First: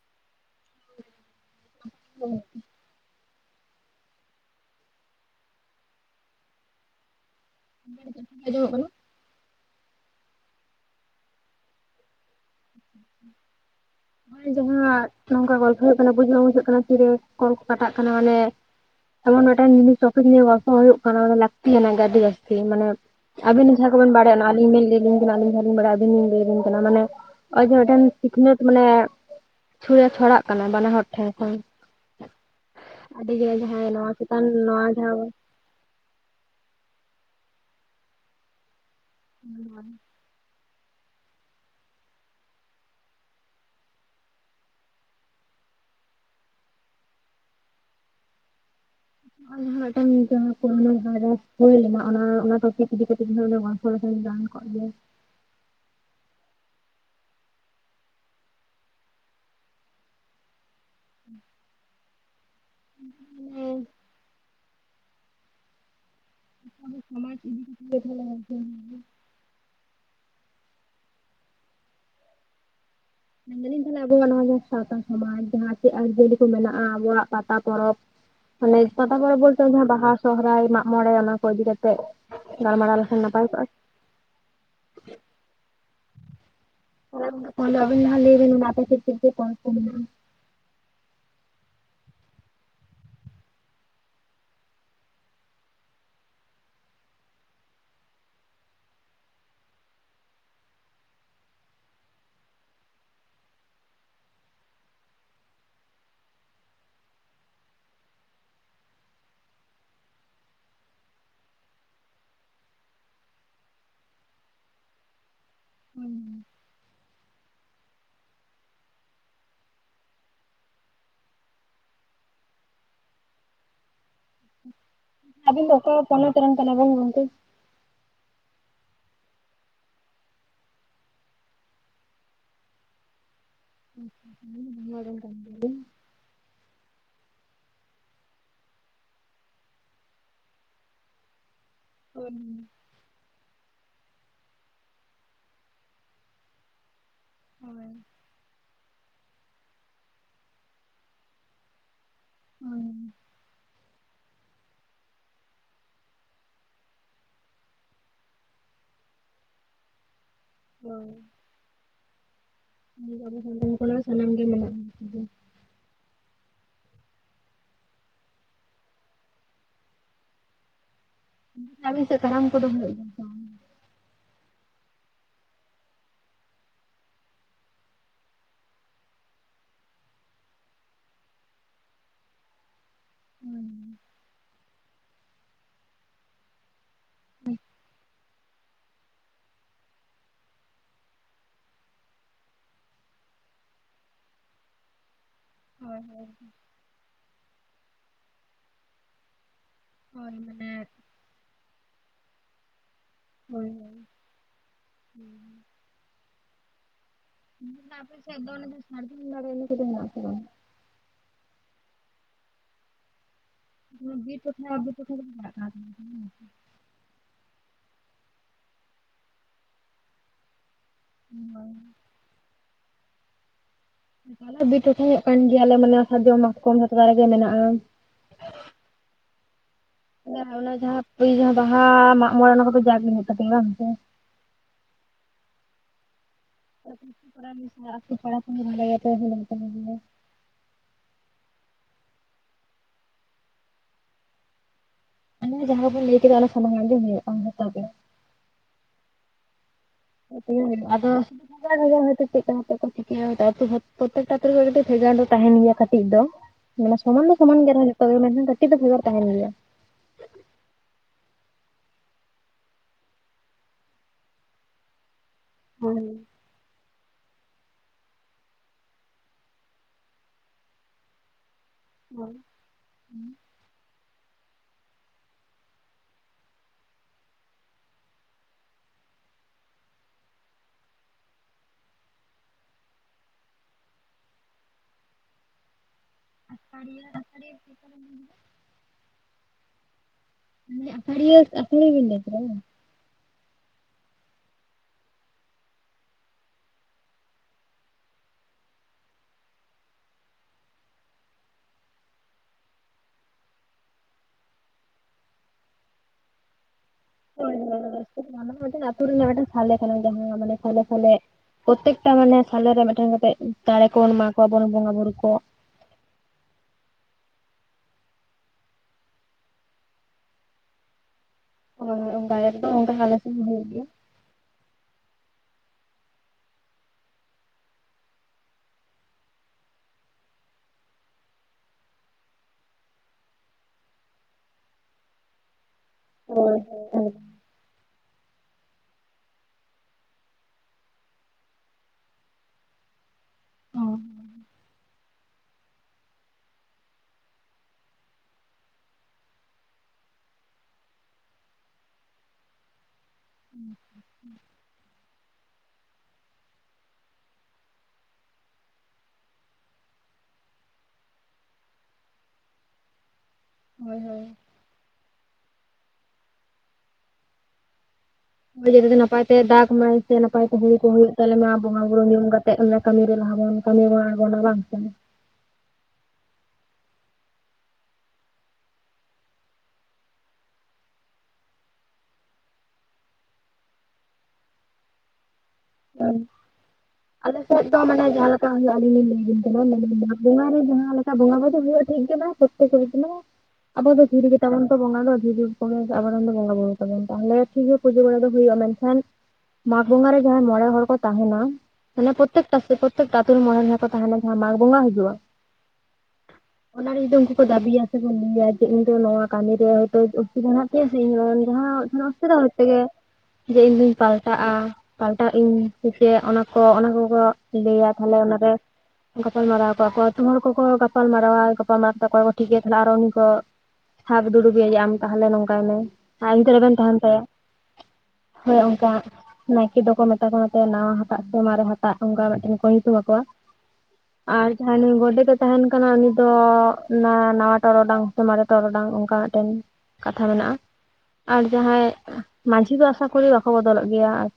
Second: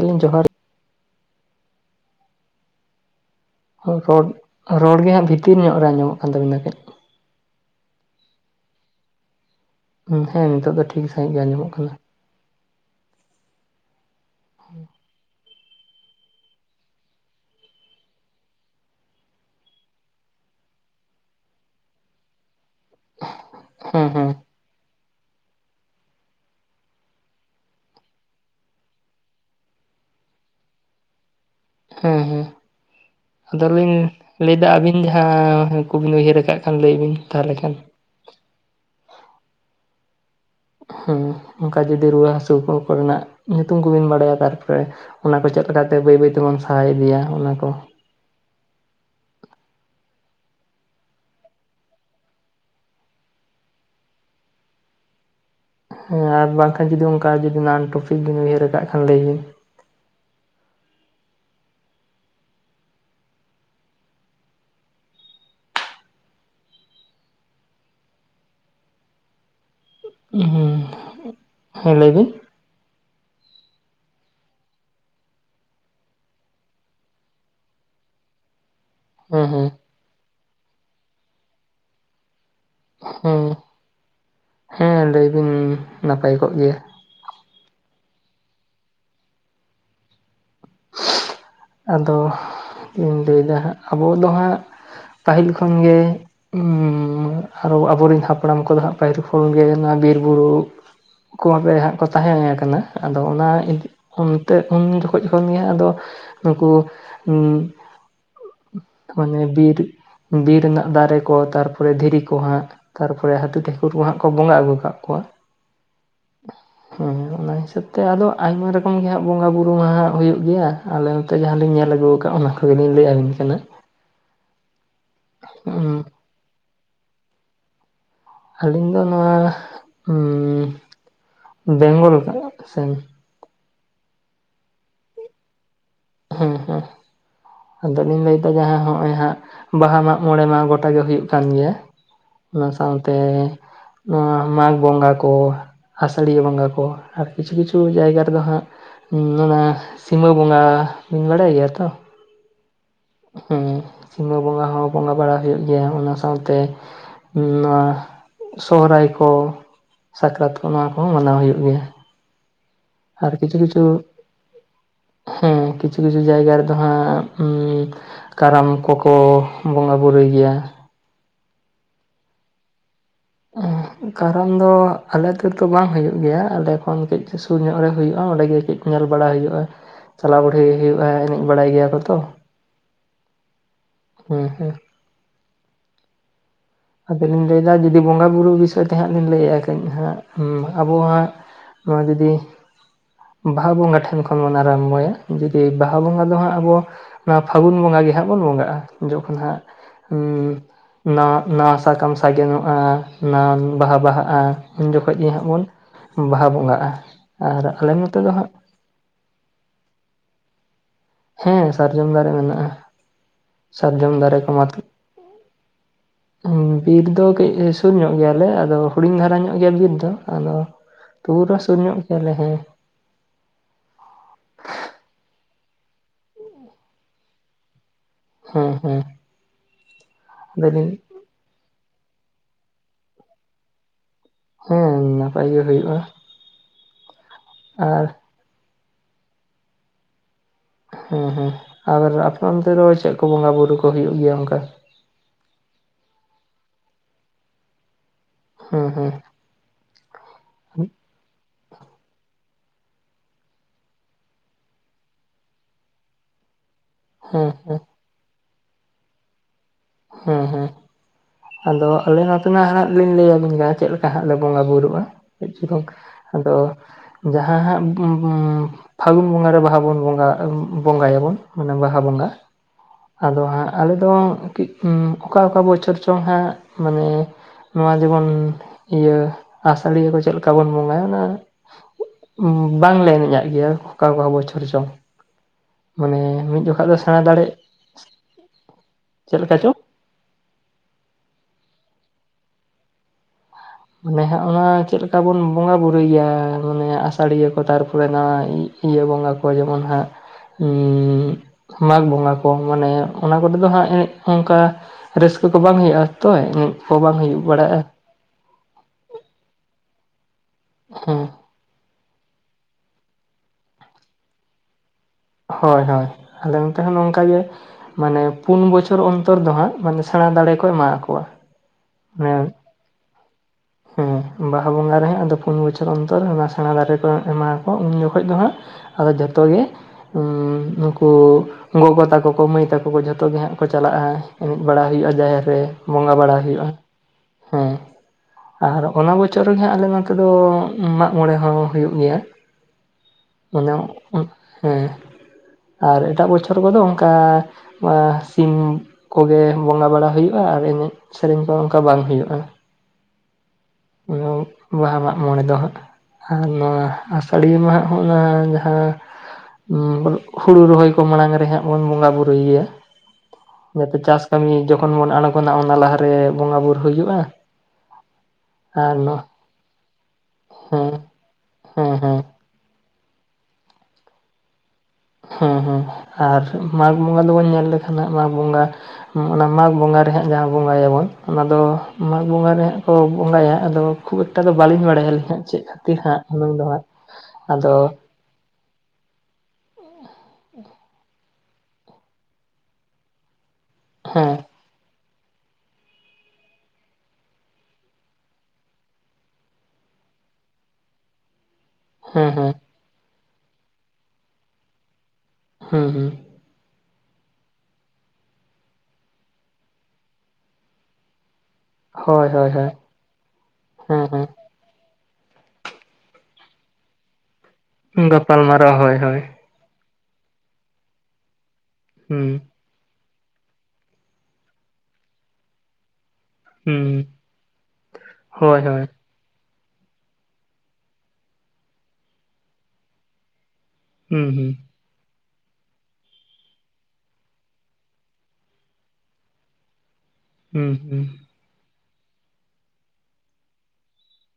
ᱤᱧ ᱡᱚᱦᱟᱨ [unintelligible] ᱨᱚᱲ ᱨᱚᱲ ᱜᱮ ᱦᱟᱸᱜ ᱵᱷᱤᱛᱤᱨ ᱧᱚᱜ ᱨᱮ ᱟᱸᱡᱚᱢᱚᱜ ᱠᱟᱱ ᱛᱟᱵᱤᱱᱟ ᱠᱟᱹᱡ ᱾ [inaudible] ᱟᱸᱡᱚᱢᱚᱜ ᱠᱟᱱᱟ ᱾ ᱦᱮᱸ ᱱᱤᱛᱚᱜ ᱫᱚ ᱴᱷᱤᱠ ᱥᱟᱺᱦᱤᱡ ᱜᱮ ᱟᱸᱡᱚᱢᱚᱜ ᱠᱟᱱᱟ ᱾ ᱱᱚᱜ-ᱚᱭ ᱡᱟᱦᱟᱸ ᱱᱚᱝᱠᱟ ᱜᱚᱞᱯᱚ ᱦᱩᱭᱩᱜ ᱠᱟᱱᱟ ᱵᱩᱡ ᱵᱟᱝ ᱵᱩᱡᱷᱟᱹᱜ ᱠᱟᱱᱟ ᱛᱤᱨᱮ ᱠᱚᱞ ᱠᱚ ᱠᱟᱴᱟᱜ ᱠᱟᱱᱟ ᱢᱟᱱᱮ ᱮᱢᱚᱱ ᱢᱤᱫᱴᱟᱝ ᱡᱤᱱᱤᱥ ᱴᱚᱯᱷᱤᱠ ᱱᱤᱭᱟᱹ ᱜᱚᱞᱯᱚ ᱦᱩᱭᱩᱜ ᱠᱟᱱᱟ ᱞᱟᱹᱠᱛᱤᱭᱟᱱᱟᱝ ᱜᱮ ᱟᱹᱰᱤ ᱡᱟᱹᱥᱛᱤ ᱢᱟᱱᱮ ᱟᱵᱤᱱ ᱡᱟᱦᱟᱸ ᱦᱮᱸ ᱠᱚᱵᱮᱱ ᱦᱮᱸ ᱵᱟᱲᱟᱭᱟ ᱚᱱᱟ ᱟᱹᱞᱤᱧ ᱞᱤᱧ ᱞᱟᱹᱭ ᱵᱮᱱᱟ ᱾ ᱟᱞᱤᱧ ᱡᱟᱦᱟᱸ ᱞᱤᱧ ᱵᱟᱲᱟᱭᱟ ᱟᱹᱵᱤᱱ ᱞᱤᱧ ᱞᱟᱹᱭ ᱟᱵᱤᱱ ᱠᱟᱱᱟ ᱢᱟᱱᱮ ᱚᱜ-ᱚᱭ ᱡᱮ ᱢᱤᱫᱴᱮᱱ ᱥᱤᱠᱷᱱᱟᱹᱛ ᱢᱟᱱᱮ ᱪᱷᱩᱭᱮ ᱪᱷᱚᱲᱟᱜ ᱠᱟᱱᱟ ᱵᱟᱱᱟ ᱦᱚᱲ ᱴᱷᱮᱱ ᱠᱷᱚᱱ ᱾ ᱦᱮᱸ ᱦᱮᱸ ᱡᱟᱦᱟᱸᱭ ᱟᱫᱚᱞᱤᱧ ᱱᱚᱣᱟ ᱪᱮᱛᱟᱱ ᱞᱟᱹᱭ ᱮᱫᱟ ᱱᱚᱣᱟ ᱟᱹᱵᱤᱱ ᱡᱟᱦᱟᱸ ᱠᱚᱵᱤᱱ ᱩᱭᱦᱟᱹᱨ ᱟᱠᱟᱜ ᱠᱷᱟᱱ ᱞᱟᱹᱭ ᱵᱤᱱ ᱛᱟᱦᱞᱮ ᱠᱷᱟᱱ [unintelligible] ᱦᱚᱸ ᱚᱝᱠᱟ ᱡᱩᱫᱤ ᱨᱩᱣᱟᱹ ᱦᱟᱹᱥᱩ ᱠᱚ ᱠᱚᱨᱮᱱᱟᱜ ᱧᱩᱛᱩᱢ ᱠᱚᱵᱤᱱ ᱵᱟᱰᱟᱭᱟ ᱛᱟᱨᱯᱚᱨᱮ ᱚᱱᱟ ᱠᱚ ᱪᱮᱫ ᱞᱮᱠᱟᱛᱮ ᱵᱟᱹᱭ ᱵᱟᱹᱭ ᱛᱮᱵᱚᱱ ᱥᱟᱦᱟ ᱤᱫᱤᱭᱟ ᱚᱱᱟ ᱠᱚ ᱾ ᱟᱨ ᱡᱟᱦᱟᱸ ᱢᱤᱫᱴᱟᱝ ᱡᱟᱦᱟᱸ ᱠᱳᱨᱳᱱᱟ ᱵᱷᱟᱭᱨᱟᱥ ᱦᱩᱭ ᱞᱮᱱᱟ ᱚᱱᱟ ᱚᱱᱟ ᱴᱚᱯᱤᱠ ᱤᱫᱤ ᱠᱟᱛᱮ ᱜᱮᱦᱟᱸᱜ [unintelligible] ᱛᱚᱵᱮ ᱠᱷᱟᱱ ᱜᱟᱱ ᱠᱚᱜ ᱜᱮᱭᱟ᱾ ᱦᱮᱸ ᱟᱨ ᱵᱟᱝᱠᱷᱟᱱ ᱡᱩᱫᱤ ᱚᱝᱠᱟ ᱡᱩᱫᱤ ᱱᱟᱣᱟᱱ ᱴᱚᱯᱤᱠ ᱵᱤᱱ ᱩᱭᱦᱟᱹᱨ ᱠᱟᱜ ᱠᱷᱟᱱ ᱞᱟᱹᱭ ᱵᱤᱱ᱾ [unintelligible] ᱚᱠᱟᱫᱚ ᱥᱚᱢᱟᱡᱽ ᱤᱫᱤ ᱠᱟᱛᱮ [unintelligible] ᱦᱮᱸ ᱦᱮᱸ ᱞᱟᱹᱭᱵᱤᱱ᱾ ᱢᱮᱱ ᱫᱟᱞᱤᱧ ᱛᱟᱦᱞᱮ ᱟᱵᱚᱣᱟᱜ ᱱᱚᱣᱟ ᱥᱟᱶᱛᱟ ᱥᱚᱢᱟᱡᱽ ᱡᱟᱦᱟᱸ ᱛᱮ ᱟᱹᱨᱤᱪᱟᱹᱞᱤ ᱠᱚ ᱢᱮᱱᱟᱜ-ᱟ ᱟᱵᱚᱣᱟᱜ ᱯᱟᱛᱟ ᱯᱚᱨᱚᱵᱼᱼ ᱢᱟᱱᱮ ᱯᱟᱛᱟ ᱯᱚᱨᱚᱵᱽ ᱦᱮᱸ ᱵᱚᱞᱛᱮ ᱦᱮᱸ ᱡᱟᱦᱟᱸ ᱵᱟᱦᱟ ᱥᱚᱦᱨᱟᱭ ᱢᱟᱜ ᱢᱚᱬᱮ ᱚᱱᱟ ᱠᱚ ᱤᱫᱤ ᱠᱟᱛᱮᱫᱼᱼ ᱜᱟᱞᱢᱟᱨᱟᱣ ᱞᱮᱠᱷᱟᱱ ᱱᱟᱯᱟᱭ ᱦᱮᱸ ᱠᱚᱜ-ᱟ ᱦᱮᱸ ᱞᱟᱹᱭ ᱵᱤᱱ ᱱᱟᱯᱟᱭ ᱠᱚᱜ ᱜᱮᱭᱟ᱾ [unintelligible] ᱯᱳᱭᱞᱳ ᱟᱵᱤᱱ ᱞᱟᱦᱟ ᱞᱟᱹᱭᱵᱤᱱ ᱚᱱᱟ ᱟᱯᱮᱥᱮᱫ ᱪᱮᱫ ᱪᱮᱫ ᱯᱚᱨᱚᱯ ᱠᱚ ᱢᱮᱱᱟᱜ-ᱟ᱾ ᱟᱫᱚ ᱤᱧ ᱞᱟᱹᱭ ᱫᱟ ᱦᱟᱸᱜ ᱟᱵᱚ ᱫᱚ ᱦᱟᱸᱜᱼᱼ ᱯᱟᱹᱦᱤᱞ ᱠᱷᱚᱱ ᱜᱮ᱾ ᱟᱨᱚ ᱟᱵᱚᱨᱤᱱ ᱦᱟᱯᱲᱟᱢ ᱠᱚᱫᱚ ᱦᱟᱸᱜ ᱯᱟᱹᱦᱤᱞ ᱠᱷᱚᱱ ᱜᱮ ᱚᱱᱟ ᱵᱤᱨᱵᱩᱨᱩᱼᱼ ᱠᱚ ᱵᱮ ᱦᱟᱸᱜ ᱠᱚ ᱛᱟᱦᱮᱸ ᱠᱟᱱᱟ ᱟᱫᱚ ᱚᱱᱟ ᱤᱫᱤ ᱚᱱᱛᱮ ᱩᱱ ᱡᱚᱠᱷᱚᱡᱼᱼ ᱠᱷᱚᱱ ᱜᱮᱦᱟᱜ ᱟᱫᱚ ᱱᱩᱠᱩ ᱢᱟᱱᱮ ᱵᱤᱨᱼᱼ ᱵᱤᱨ ᱨᱮᱱᱟᱜ ᱫᱟᱨᱮ ᱠᱚ ᱛᱟᱨᱯᱚᱨᱮ ᱫᱷᱤᱨᱤ ᱠᱚ ᱦᱟᱸᱜ᱾ ᱛᱟᱨᱯᱚᱨᱮ ᱦᱟᱹᱛᱤ ᱴᱷᱟᱹᱠᱩᱨ ᱠᱚ ᱦᱟᱸᱜ ᱠᱚ ᱵᱚᱸᱜᱟ ᱟᱹᱜᱩ ᱠᱟᱜ ᱠᱚᱣᱟ᱾ ᱦᱩᱸ᱾ ᱦᱮᱸ ᱚᱱᱟ ᱦᱤᱥᱟᱹᱵ ᱛᱮ ᱟᱫᱚ ᱟᱭᱢᱟ ᱨᱚᱠᱚᱢ ᱜᱮ ᱦᱟᱸᱜ ᱵᱚᱸᱜᱟ ᱵᱩᱨᱩ ᱢᱟ ᱦᱟᱸᱜ᱾ ᱦᱩᱭᱩᱜ ᱜᱮᱭᱟ ᱟᱞᱮ ᱱᱚᱛᱮ ᱡᱟᱦᱟᱸᱞᱤᱧ ᱧᱮᱞ ᱟᱹᱜᱩ ᱠᱟᱜ ᱚᱱᱟ ᱠᱚᱜᱮᱞᱤᱧ ᱞᱟᱹᱭᱟᱹᱵᱤᱱ ᱠᱟᱱᱟ᱾ ᱟᱹᱵᱤᱱ ᱫᱚ ᱚᱠᱚᱭ ᱯᱚᱱᱚᱛ ᱨᱮᱱ ᱠᱟᱱᱟᱵᱤᱱ ᱜᱚᱝᱠᱮ? ᱟᱹᱞᱤᱧ ᱫᱚ ᱱᱚᱣᱟ ᱦᱩᱸ ᱵᱮᱝᱜᱚᱞ ᱠᱟ ᱥᱮᱱ᱾ ᱟᱪᱷᱟ ᱟᱹᱞᱤᱧ ᱦᱚᱸ ᱵᱮᱝᱜᱚᱞ ᱨᱮᱱ ᱠᱟᱱ ᱜᱮᱭᱟᱞᱤᱧ᱾ ᱦᱮᱸ ᱦᱮᱸ᱾ ᱟᱫᱚᱞᱤᱧ ᱞᱟᱹᱭ ᱫᱟ ᱡᱟᱦᱟᱸ ᱦᱚᱸᱜ-ᱚᱭ ᱦᱟᱸᱜ ᱵᱟᱦᱟ ᱢᱟᱜ ᱢᱚᱬᱮ ᱢᱟ ᱜᱚᱴᱟ ᱜᱮ ᱦᱩᱭᱩᱜ ᱠᱟᱱ ᱜᱮᱭᱟ᱾ ᱚᱱᱟ ᱥᱟᱶᱛᱮᱼᱼ ᱱᱚᱣᱟ ᱢᱟᱜᱽ ᱵᱚᱸᱜᱟ ᱠᱚ ᱟᱥᱟᱲᱤᱭᱟᱹ ᱵᱚᱸᱜᱟ ᱠᱚ ᱟᱨ ᱠᱤᱪᱷᱩ ᱠᱤᱪᱷᱩ ᱡᱟᱭᱜᱟ ᱨᱮᱫᱚ ᱦᱟᱸᱜᱼᱼ ᱦᱩᱸ ᱱᱚᱱᱟ ᱥᱤᱢᱟᱹ ᱵᱚᱸᱜᱟ ᱵᱤᱱ ᱵᱟᱰᱟᱭ ᱜᱮᱭᱟ ᱛᱚ᱾ ᱦᱳᱭ᱾ ᱦᱮᱸ ᱥᱤᱸᱢᱟᱹ ᱵᱚᱸᱜᱟ ᱦᱚᱸ ᱵᱚᱸᱜᱟ ᱵᱟᱲᱟ ᱦᱩᱭᱩᱜ ᱜᱮᱭᱟ ᱚᱱᱟ ᱥᱟᱶᱛᱮᱼᱼ ᱱᱚᱣᱟ ᱥᱚᱦᱨᱟᱭ ᱠᱚ ᱥᱟᱠᱨᱟᱛ ᱠᱚ ᱱᱚᱣᱟ ᱠᱚᱦᱚᱸ ᱢᱟᱱᱟᱣ ᱦᱩᱭᱩᱜ ᱜᱮᱭᱟ᱾ ᱦᱳᱭ ᱟᱨ ᱟᱵᱚ ᱠᱤᱪᱷᱩ ᱥᱟᱱᱛᱟᱲ ᱠᱤᱪᱷᱩᱼᱼ ᱦᱚᱯᱚᱱᱟᱜ ᱢᱟ ᱥᱟᱱᱟᱢ ᱜᱮ ᱢᱮᱱᱟᱜᱼᱟ ᱦᱮᱸ ᱠᱤᱪᱷᱩ ᱠᱤᱪᱷᱩ ᱡᱟᱭᱜᱟ ᱨᱮᱫᱚ ᱦᱟᱸᱜ ᱩᱸᱼᱼ ᱠᱟᱨᱟᱢ ᱠᱚᱠᱚ ᱵᱚᱸᱜᱟ ᱵᱩᱨᱩᱭ ᱜᱮᱭᱟ᱾ ᱟᱵᱤᱱ ᱥᱮᱫ ᱠᱟᱨᱟᱢ ᱠᱚᱫᱚ ᱦᱩᱭᱩᱜ ᱜᱮᱭᱟ᱾ ᱵᱟᱝ? ᱦᱮ᱾ ᱠᱟᱨᱚᱱ ᱫᱚ ᱟᱞᱮ ᱟᱛᱩ ᱨᱮᱫᱚ ᱵᱟᱝ ᱦᱩᱭᱩᱜ ᱜᱮᱭᱟ ᱟᱞᱮ ᱠᱷᱚᱱ ᱠᱟᱹᱡ ᱥᱩᱨ ᱧᱚᱜ ᱨᱮ ᱦᱩᱭᱩᱜ-ᱟ ᱚᱸᱰᱮᱜᱮ ᱠᱟᱹᱡᱼᱼ ᱧᱮᱞ ᱵᱟᱲᱟᱭ ᱦᱩᱭᱩᱜ-ᱟ ᱪᱟᱞᱟᱣ ᱵᱩᱰᱦᱤ ᱦᱩᱭᱩᱜ-ᱟ ᱮᱱᱮᱡ ᱵᱟᱲᱟᱭ ᱜᱮᱭᱟ ᱠᱚ ᱛᱚᱼᱼ ᱦᱮᱸ ᱦᱮᱸ᱾ ᱟᱫᱚᱞᱤᱧ ᱞᱟᱹᱭᱫᱟ ᱡᱩᱫᱤ ᱵᱚᱸᱜᱟ ᱵᱩᱨᱩ ᱵᱤᱥᱚᱭ ᱛᱮ ᱦᱟᱸᱜ ᱞᱤᱧ ᱞᱟᱹᱭᱮᱜ-ᱟ ᱠᱟᱹᱡ ᱦᱟᱸᱜ ᱩᱸ ᱟᱵᱚ ᱦᱟᱸᱜᱼᱼ ᱱᱚᱣᱟ ᱡᱚᱫᱤ ᱵᱟᱦᱟ ᱵᱚᱸᱜᱟ ᱴᱷᱮᱱ ᱠᱷᱚᱱ ᱵᱚᱱ ᱟᱨᱟᱢ ᱵᱷᱚᱭᱟᱼᱼ ᱡᱩᱫᱤ ᱵᱟᱦᱟ ᱦᱳᱭ ᱵᱚᱸᱜᱟ ᱦᱳᱭ ᱫᱚ ᱦᱟᱸᱜ ᱟᱵᱚ ᱱᱚᱣᱟ ᱯᱷᱟᱹᱜᱩᱱ ᱵᱚᱸᱜᱟ ᱜᱮ ᱦᱟᱸᱜ ᱵᱚᱱ ᱵᱚᱸᱜᱟᱜ-ᱟ ᱡᱚᱠᱷᱚᱱ ᱦᱟᱸᱜᱼᱼ ᱦᱚᱭ ᱢᱟᱱᱮᱼᱼ ᱱᱟᱣᱟ ᱱᱟᱣᱟ ᱥᱟᱠᱟᱢ ᱥᱟᱜᱮᱱᱚᱜ-ᱟ ᱱᱟᱣᱟ ᱦᱳᱭ ᱵᱟᱦᱟ ᱵᱟᱦᱟᱜ-ᱟ ᱩᱱ ᱡᱚᱠᱷᱚᱡ ᱜᱮ ᱦᱳᱭ ᱦᱟᱸᱜ ᱵᱚᱱ᱾ ᱵᱟᱦᱟ ᱵᱚᱸᱜᱟᱜ-ᱟ ᱟᱨ ᱟᱞᱮ ᱟᱯᱮ ᱱᱚᱛᱮ ᱫᱚ ᱥᱮᱫ ᱦᱟᱸᱜ ᱚᱱᱮ ᱡᱮ ᱥᱟᱨᱡᱚᱢ ᱫᱟᱨᱮ ᱚᱱᱟ ᱠᱚ ᱫᱚ ᱢᱮᱱᱟᱜ ᱟᱥᱮ ᱵᱟᱝ? ᱦᱮᱸ ᱥᱟᱨᱡᱚᱢ ᱫᱟᱨᱮ ᱢᱮᱱᱟᱜᱼᱟ᱾ ᱚᱱᱟ ᱥᱟᱨᱡᱚᱢ ᱫᱟᱨᱮ ᱵᱤᱨ ᱠᱚ ᱢᱟ ᱴᱚᱴᱷᱟ [unintelligible] ᱵᱤᱨ ᱫᱚ ᱠᱟᱹᱡᱞᱮ‌ ᱥᱩᱨ ᱧᱚᱜ ᱜᱮᱭᱟᱞᱮ ᱟᱫᱚ ᱦᱩᱰᱤᱧ ᱫᱷᱟᱨᱟ ᱧᱚᱜ ᱜᱮᱭᱟ ᱵᱤᱨ ᱫᱚ ᱟᱫᱚ ᱛᱚᱵᱩᱹ ᱨᱮᱦᱚᱸ ᱵᱟᱝ? ᱥᱩᱨ ᱧᱚᱜ ᱜᱮᱭᱟᱞᱮ ᱦᱮᱸ᱾ ᱢᱟᱱᱮ ᱵᱤᱨ ᱴᱟᱴᱷᱟᱧᱚᱜ ᱠᱟᱱ ᱜᱮᱭᱟᱞᱮ ᱢᱟᱱᱮ ᱥᱟᱨᱡᱚᱢ ᱢᱟᱛᱠᱚᱢ ᱡᱷᱚᱛᱚ ᱫᱟᱨᱮ ᱜᱮ ᱢᱮᱱᱟᱜ-ᱟ᱾ ᱦᱮᱸ ᱦᱮᱸ ᱚᱱᱟ ᱟᱫᱚᱞᱤᱧ ᱡᱟᱦᱟᱸ᱾ ᱦᱳᱭ ᱡᱟᱦᱟᱸ ᱵᱟᱦᱟ ᱢᱟᱜ ᱢᱚᱬᱮ ᱚᱱᱟ ᱠᱚᱫᱚ ᱡᱟᱜ ᱜᱮ ᱦᱩᱭᱩᱜ ᱛᱟᱯᱮᱭᱟ ᱵᱟᱝ ᱥᱮ? ᱦᱮᱸ ᱱᱟᱯᱟᱭ ᱜᱮ ᱦᱩᱭᱩᱜ-ᱟ᱾ [unintelligible] ᱦᱮᱸ ᱦᱮᱸ ᱟᱨ ᱟᱯᱮ ᱚᱱᱛᱮ ᱫᱚ ᱪᱮᱫ ᱠᱚ ᱵᱚᱸᱜᱟ ᱵᱩᱨᱩ ᱠᱚ ᱦᱩᱭᱩᱜ ᱜᱮᱭᱟ ᱚᱱᱠᱟ? ᱟᱞᱮ ᱦᱚᱸ ᱡᱟᱦᱟᱸ ᱵᱚᱱ ᱞᱟᱹᱭ ᱠᱮᱫᱟ ᱚᱱᱟ ᱥᱟᱱᱟᱢᱟᱜ ᱟᱡᱚᱢ ᱞ ᱦᱩᱭᱩᱜ-ᱟ ᱡᱷᱚᱛᱚ ᱜᱮ ᱾ ᱦᱩᱸ ᱦᱩᱸ᱾ ᱮ ᱛᱮᱧᱟᱝ ᱟᱫᱚ ᱚᱱᱠᱟᱜᱮ ᱦᱩᱭᱩᱜ-ᱟ ᱦᱚᱭᱛᱳ ᱪᱮᱫ ᱠᱟ ᱠᱟᱛᱮᱜ ᱠᱚ ᱪᱤᱠᱟᱹᱭᱟ ᱟᱛᱩ ᱦᱚᱲ, ᱯᱨᱚᱛᱮᱠᱴᱟ ᱟᱛᱩ ᱨᱮᱜᱮ ᱵᱷᱮᱜᱟᱨ ᱫᱚ ᱛᱟᱦᱮᱸᱱ ᱜᱮᱭᱟ ᱠᱟᱹᱴᱤᱡ ᱫᱚ᱾ ᱢᱟᱱᱮ ᱥᱚᱢᱟᱱ ᱫᱚ ᱦᱮᱸ ᱥᱚᱢᱟᱱ ᱜᱮ ᱦᱮᱸ ᱨᱮᱦᱚᱸ ᱡᱚᱛᱚ ᱜᱮ ᱢᱮᱱᱠᱷᱟᱱ ᱠᱟᱹᱴᱤᱡ ᱫᱚ ᱵᱷᱮᱜᱟᱨ ᱛᱟᱦᱮᱸᱱ ᱜᱮᱭᱟ᱾ ᱦᱮᱸ ᱦᱮᱸ᱾ ᱟᱫᱚ ᱟᱞᱮ ᱱᱚᱛᱮᱱᱟᱜ ᱦᱟᱸᱜ ᱞᱤᱧ ᱞᱟᱹᱭ ᱟᱹᱵᱤᱱ ᱠᱟᱱᱟ ᱪᱮᱫ ᱞᱮᱠᱟ ᱦᱟᱸᱜ ᱞᱮ ᱵᱚᱸᱜᱟ ᱵᱩᱨᱩᱜ-ᱟ ᱪᱮᱫ ᱪᱚᱝ ᱦᱳᱭ ᱟᱫᱚ, ᱡᱟᱦᱟᱸ ᱦᱟᱸᱜ ᱯᱷᱟᱜᱩᱱ ᱵᱚᱸᱜᱟ ᱨᱮ ᱵᱟᱦᱟ ᱵᱚᱱ ᱵᱚᱸᱜᱟ ᱵᱚᱸᱜᱟ ᱭᱟᱵᱚᱱ᱾ ᱢᱟᱱᱮ ᱵᱟᱦᱟ ᱵᱚᱸᱜᱟ᱾ ᱦᱳᱭ ᱟᱫᱚ ᱦᱟᱸᱜ ᱟᱞᱮᱫᱚ ᱠᱤᱡ ᱚᱠᱟ ᱚᱠᱟ ᱵᱚᱪᱷᱚᱨ ᱪᱚ ᱟᱫᱚ ᱦᱟᱸᱜ ᱢᱟᱱᱮ ᱱᱚᱣᱟ ᱡᱮᱢᱚᱱ ᱤᱭᱟᱹ ᱟᱥᱟᱲᱤᱭᱟᱹ ᱠᱚ ᱪᱮᱫ ᱞᱮᱠᱟ ᱵᱚᱱ ᱵᱚᱸᱜᱟᱭᱟ ᱚᱱᱟ ᱵᱟᱝᱞᱮ ᱮᱱᱮᱡ ᱟᱜ ᱜᱮᱭᱟ, ᱚᱠᱟ ᱚᱠᱟ ᱵᱚᱪᱷᱚᱨ ᱪᱚᱝ᱾ ᱢᱟᱱᱮ ᱢᱤᱫ ᱡᱚᱠᱷᱟᱡ ᱫᱚ ᱟᱹᱲᱤᱭᱟᱹ ᱥᱮᱬᱟ ᱫᱟᱲᱮ, ᱟᱹᱥᱟᱹᱲᱤᱭᱟᱹ ᱪᱮᱫ ᱞᱮᱠᱟ ᱪᱚ᱾ ᱢᱟᱱᱮ ᱟᱥᱟᱲᱤᱭᱟᱹ ᱟᱥᱟᱲᱤᱭᱟᱹ ᱵᱮᱱ ᱞᱟᱹᱭ ᱠᱮᱫᱟ ᱵᱟᱝ? ᱢᱟᱱᱮ ᱦᱟᱸᱜ ᱚᱱᱟ ᱪᱮᱫ ᱞᱮᱠᱟ ᱵᱚᱱ ᱵᱚᱸᱜᱟ ᱵᱩᱨᱩᱭᱟ ᱢᱟᱱᱮ ᱟᱥᱟᱲᱤᱭᱟᱹ ᱠᱚ ᱛᱟᱨ ᱯᱚᱨᱮ ᱱᱚᱣᱟ ᱤᱭᱟᱹ ᱵᱚᱸᱜᱟ ᱠᱚ ᱡᱮᱢᱚᱱ ᱦᱟᱸᱜ ᱩᱻ ᱢᱟᱜᱽ ᱵᱚᱸᱜᱟ ᱠᱚ ᱢᱟᱱᱮ ᱚᱱᱟ ᱠᱚᱨᱮ ᱫᱚ ᱦᱟᱸᱜ ᱚᱱᱠᱟ ᱨᱟᱹᱥᱠᱟᱹ ᱠᱚ ᱵᱟᱝ ᱦᱩᱭᱩᱜ-ᱟ ᱛᱚ ᱮᱱᱮᱡ ᱠᱚ ᱵᱟᱝ ᱦᱩᱭᱩᱜ ᱦᱳᱭ ᱵᱟᱲᱟᱜ-ᱟ᱾ [inaudible] ᱟᱹᱛᱩ ᱨᱮᱱᱟᱜ ᱢᱤᱫᱴᱮᱱ ᱥᱟᱞᱮ ᱠᱟᱱᱟ ᱡᱟᱦᱟᱸ ᱢᱟᱱᱮ ᱥᱟᱞᱮ ᱥᱟᱞᱮ ᱦᱮᱸ ᱯᱨᱚᱛᱮᱠᱴᱟ ᱢᱟᱱᱮ ᱥᱟᱞᱮ ᱨᱮ ᱢᱤᱫᱴᱮᱱ ᱠᱟᱛᱮᱜ ᱫᱟᱲᱮ ᱠᱚ ᱵᱚᱱ ᱮᱢᱟ ᱠᱚᱣᱟ ᱵᱚᱱ ᱵᱚᱸᱜᱟ ᱵᱩᱨᱩ ᱠᱚ᱾ ᱦᱳᱭ ᱦᱳᱭ, ᱟᱞᱮ ᱱᱚᱛᱮ ᱦᱚᱸ ᱱᱚᱝᱠᱟᱜᱮ ᱾ ᱢᱟᱱᱮ ᱯᱩᱱ ᱵᱚᱪᱷᱚᱨ ᱚᱱᱛᱚᱨ ᱫᱚ ᱦᱟᱸᱜ ᱢᱟᱱᱮ ᱥᱮᱬᱟ ᱫᱟᱲᱮ ᱠᱚ ᱮᱢᱟᱣ ᱠᱚᱣᱟ᱾ ᱦᱳᱭ ᱦᱳᱭ ᱚᱱᱠᱟ ᱢᱟᱱᱮ ᱜᱮ, ᱱᱮᱥ ᱦᱚᱸ ᱚᱝᱠᱟ ᱦᱟᱞᱮ ᱥᱮᱡ ᱦᱚᱸ ᱦᱩᱭᱩᱜ ᱜᱮᱭᱟ ᱾ ᱦᱮᱸ ᱵᱟᱦᱟ ᱵᱚᱸᱜᱟ ᱨᱮ ᱦᱟᱸᱜ ᱟᱫᱚ ᱯᱩᱱ ᱵᱚᱪᱷᱚᱨ ᱚᱱᱛᱚᱨ ᱚᱱᱟ ᱥᱮᱬᱟ ᱫᱟᱨᱮ ᱠᱚ ᱮᱢᱟᱣᱟᱠᱚ ᱩᱱ ᱡᱚᱠᱷᱚᱡ ᱫᱚ ᱦᱟᱸᱜ ᱟᱫᱚ ᱡᱷᱚᱛᱚ ᱜᱮ ᱩᱻ ᱩᱱᱠᱩ ᱜᱚᱜᱚ ᱛᱟᱠᱚ ᱠᱚ ᱢᱟᱹᱭ ᱛᱟᱠᱚ ᱠᱚ ᱡᱚᱛᱚ ᱜᱮ ᱦᱟᱸᱜ ᱠᱚ ᱪᱟᱞᱟᱜ-ᱟ ᱮᱱᱮᱡ ᱵᱟᱲᱟ ᱦᱩᱭᱩᱜ-ᱟ ᱡᱟᱦᱮᱨ ᱨᱮ᱾ ᱵᱚᱸᱜᱟ ᱵᱟᱲᱟ ᱦᱳᱭ ᱦᱩᱭᱩᱜ-ᱟ᱾ [inaudible] ᱟᱨ ᱚᱱᱟ ᱵᱚᱪᱷᱚᱨ ᱨᱮᱜᱮ ᱦᱟᱸᱜ ᱟᱞᱮ ᱱᱚᱛᱮ ᱫᱚ ᱢᱟᱜ ᱢᱚᱬᱮ ᱦᱚᱸ ᱦᱩᱭᱩᱜ ᱜᱮᱭᱟ᱾ ᱢᱟᱱᱮ ᱦᱳᱭ ᱚᱸ ᱦᱮᱸ᱾ ᱟᱨ ᱮᱴᱟᱜ ᱵᱚᱪᱷᱚᱨ ᱠᱚᱫᱚ ᱚᱱᱠᱟ ᱟ ᱥᱤᱢ ᱠᱚᱜᱮ ᱵᱚᱸᱜᱟ ᱵᱟᱲᱟ ᱦᱩᱭᱩᱜᱼᱟ ᱟᱨ ᱮᱱᱮᱡ ᱥᱮᱨᱮᱧ ᱠᱚ ᱚᱱᱠᱟ ᱵᱟᱝ ᱦᱩᱭᱩᱜᱼᱟ᱾ ᱚᱱᱟ ᱵᱟᱦᱟ ᱢᱟᱜ ᱢᱚᱬᱮ ᱫᱚ ᱦᱟᱸᱜ ᱟᱨ ᱱᱚᱣᱟ ᱟᱥᱟᱲᱤᱭᱟᱹ ᱢᱟᱦᱟᱜ ᱦᱚᱸ ᱚᱱᱟ ᱡᱟᱦᱟᱸ ᱦᱩᱲᱩ ᱨᱚᱦᱚᱭ ᱠᱚ ᱢᱟᱲᱟᱝ ᱨᱮᱦᱟᱸᱜ ᱵᱚᱱ ᱵᱚᱸᱜᱟ ᱵᱩᱨᱩᱭ ᱤᱭᱟ᱾ ᱡᱟᱛᱮ ᱦᱳᱭ ᱪᱟᱥ ᱦᱳᱭ ᱠᱟᱹᱢᱤ ᱡᱚᱠᱷᱚᱱ ᱵᱚᱱ ᱟᱬᱜᱚᱱᱟ ᱚᱱᱟ ᱞᱟᱦᱟᱨᱮ ᱵᱚᱸᱜᱟ ᱵᱩᱨᱩ ᱦᱩᱭᱩᱜᱼᱟ᱾ ᱦᱳᱭ ᱡᱟᱛᱮ ᱟᱨ ᱛᱮ ᱱᱚᱣᱟ ᱱᱟᱯᱟᱭ ᱛᱮ ᱫᱟᱜ ᱢᱟᱭ ᱥᱮ ᱱᱟᱯᱟᱭ ᱠᱚ ᱦᱩᱲᱩ ᱠᱚ ᱦᱮᱸ ᱦᱩᱭᱩᱜ ᱛᱟᱞᱮ ᱢᱟ ᱵᱚᱸᱜᱟ ᱦᱮᱸ ᱵᱩᱨᱩ ᱦᱮᱸ ᱧᱩᱢ ᱠᱟ ᱛᱮᱜ ᱚᱱᱟ ᱠᱟᱹᱢᱤ ᱨᱮ ᱞᱟᱦᱟ ᱵᱚᱱ ᱠᱟᱹᱢᱤ ᱢᱟ ᱟᱬᱵᱚᱱᱟ ᱵᱟᱝ ᱥᱮ ᱦᱮᱸ ᱦᱮᱸ ᱟᱨ ᱢᱟᱜᱽ ᱵᱚᱸᱜᱟ ᱫᱚᱵᱚᱱ ᱧᱮᱞ ᱞᱮᱠᱷᱟᱱ ᱢᱟᱜᱽ ᱵᱚᱸᱜᱟ ᱚᱱᱟ ᱢᱟᱜᱽ ᱵᱚᱸᱜᱟ ᱨᱮ ᱦᱟᱸᱜ ᱡᱟᱦᱟᱸ ᱵᱚᱸᱜᱟᱭᱟᱵᱚᱱ ᱚᱱᱟ ᱫᱚ ᱢᱟᱜᱽ ᱵᱚᱸᱜᱟ ᱨᱮ ᱦᱟᱸᱜ ᱠᱚ ᱵᱚᱸᱜᱟᱭᱟ᱾ ᱟᱫᱚ ᱠᱷᱩᱵ ᱮᱠᱴᱟ ᱫᱚ ᱵᱟᱹᱞᱤᱧ ᱵᱟᱲᱟᱭᱟᱞᱤᱧ ᱦᱟᱸᱜ ᱪᱮᱫ ᱠᱷᱟᱹᱛᱤᱨ ᱦᱟᱸᱜ ᱦᱩᱱᱟᱹᱝ ᱫᱚ ᱦᱟᱸᱜ, ᱟᱫᱚ ᱚ ᱟᱹᱞᱤᱧ ᱞᱤᱧ [unintelligible] ᱠᱟᱱᱟᱱᱟ ᱵᱚᱸᱜᱟ ᱨᱮ ᱡᱟᱦᱟᱸ ᱞᱮᱠᱟ ᱵᱚᱸᱜᱟ ᱠᱚᱫᱚ ᱦᱩᱭᱩᱜᱼᱟ ᱴᱷᱤᱠ ᱛᱮ ᱵᱟᱝ ᱥᱚᱛᱷ ᱠᱚ᱾ [inaudible] ᱟᱵᱚ ᱫᱚ ᱫᱷᱤᱨᱤ ᱦᱮᱸ ᱜᱮ ᱛᱟᱵᱚᱱ᱾ ᱚ ᱵᱚᱸᱜᱟ ᱫᱚ ᱟᱹᱰᱚᱠ [unintelligible] ᱟᱵᱟᱨᱮᱱ ᱫᱚ ᱵᱚᱸᱜᱟ ᱵᱩᱨᱩ ᱛᱟᱵᱮᱱ ᱛᱟᱦᱚᱞᱮ ᱴᱷᱤᱠ ᱜᱮ ᱯᱩᱡᱟᱹ ᱵᱟᱲᱟ ᱫᱚ ᱦᱩᱭᱩᱜᱼᱟ᱾ ᱢᱮᱱᱠᱷᱟᱱ ᱢᱟᱜ ᱵᱚᱸᱜᱟ ᱨᱮ ᱡᱟᱦᱟᱸ [unintelligible] ᱢᱚᱬᱮ ᱦᱚᱲ ᱠᱚ ᱛᱟᱦᱮᱱᱟ ᱢᱟᱱᱮ ᱦᱮᱸ ᱦᱮᱸ ᱦᱮᱸ ᱯᱨᱚᱛᱛᱮᱠᱴᱟ ᱯᱨᱚᱛᱛᱮᱠᱴᱛ ᱢᱚᱬᱮ ᱡᱟᱦᱟᱸ ᱠᱚ ᱛᱟᱦᱮᱱᱟ ᱡᱟᱦᱟᱸ ᱢᱟᱜᱽ ᱵᱚᱸᱜᱟ ᱦᱤᱡᱩᱜᱼᱟ᱾ ᱦᱩᱸ ᱦᱩᱸ ᱚᱱᱟ ᱨᱮ ᱡᱩᱫᱤ ᱫᱚ ᱩᱱᱠᱩ ᱠᱚ ᱫᱟᱹᱵᱤᱭᱟ ᱥᱮᱠᱚ ᱞᱟᱹᱭᱟ ᱡᱮ ᱤᱧ ᱫᱚ ᱱᱚᱣᱟ ᱠᱟᱹᱢᱤ ᱨᱮ ᱦᱚᱭᱛᱚ ᱚᱥᱩᱵᱤᱫᱟ ᱦᱮᱱᱟᱜ ᱛᱤᱧᱟᱹ ᱥᱮ ᱤᱧ ᱡᱟᱦᱟᱸ ᱦᱳᱭ ᱚᱥᱩᱵᱤᱫᱟ ᱦᱳᱭ ᱦᱳᱭ ᱦᱚᱭᱛᱮᱜᱮ ᱡᱮ ᱤᱧ ᱫᱩᱧ ᱦᱮᱸ ᱦᱮᱸ ᱯᱟᱞᱴᱟᱜᱼᱟ᱾ ᱮᱴᱟᱜ ᱤᱧ ᱥᱮᱥᱮᱫ ᱚᱱᱟ ᱠᱚ ᱚᱱᱟ ᱠᱚᱠᱚ ᱞᱟᱹᱭᱟ ᱛᱟᱦᱚᱞᱮ ᱚᱱᱟᱨᱮ ᱜᱟᱯᱟᱞᱢᱟᱨᱟᱣ ᱦᱳᱭ ᱦᱳᱭ ᱜᱟᱯᱟᱞ ᱢᱟᱨᱟᱨᱟᱣ ᱠᱚᱜᱣᱟ ᱠᱚ ᱟᱛᱳ ᱦᱚᱲ ᱠᱚᱠᱚ ᱜᱟᱯᱟᱞ ᱢᱟᱨᱟᱣᱣᱟ, ᱜᱟᱯᱟᱞ ᱢᱟᱨᱟᱣᱟ ᱠᱟᱛᱮ ᱚᱠᱚᱜ ᱠᱚ ᱠᱚ ᱦᱩᱸ ᱴᱷᱤᱠ ᱜᱮ ᱛᱟᱦᱮᱞᱮ ᱟᱨ ᱩᱱᱤ ᱠᱚ ᱥᱟᱵ ᱫᱩᱲᱩᱵᱮᱭᱟ ᱡᱮ ᱟᱢ ᱛᱟᱦᱚᱞᱮ ᱱᱚᱝᱠᱟᱭ ᱢᱮ᱾ ᱟᱨ [unintelligible] ᱨᱮᱵᱮᱱ ᱛᱟᱦᱮᱱ ᱦᱩᱸ ᱛᱟᱭᱟ᱾ ᱦᱳᱭ ᱚᱝᱠᱟ ᱚᱱᱟᱜᱮ᱾ ᱫᱚ ᱠᱚ ᱢᱮᱛᱟ ᱠᱚ ᱠᱟᱱᱟ ᱛᱮ ᱱᱟᱣᱟ ᱦᱟᱴᱟᱜ ᱥᱮ ᱢᱟᱨᱮ ᱦᱟᱴᱟᱜ ᱚᱱᱠᱟ ᱢᱤᱫᱴᱮᱱ ᱠᱚ ᱧᱩᱛᱩᱢᱛᱩ ᱟᱠᱚᱣᱟ᱾ ᱦᱩᱸ ᱟᱨ ᱦᱩᱸ ᱡᱟᱦᱟᱸ ᱱᱩᱭ ᱜᱚᱰᱮᱛ ᱛᱟᱦᱮᱱ ᱠᱟᱱᱟ ᱩᱱᱤ ᱫᱚ ᱚᱱᱟ ᱱᱟᱣᱟ ᱴᱚᱨᱚᱰᱟᱝ ᱥᱮ ᱢᱟᱨᱮ ᱴᱚᱨᱚᱰᱟᱝ ᱚᱱᱠᱟ ᱢᱤᱫᱴᱮᱱ᱾ ᱠᱟᱛᱷᱟ ᱢᱮᱱᱟᱜᱼᱟ᱾ ᱦᱩᱸ ᱦᱩᱸ ᱟᱨ ᱡᱟᱦᱟᱸᱭ ᱢᱟᱺᱡᱷᱤ ᱫᱚ ᱟᱥᱟ ᱠᱚᱨᱤ ᱵᱟᱠᱚ ᱵᱚᱫᱚᱞᱚᱜ ᱜᱮᱭᱟ ᱟᱨ᱾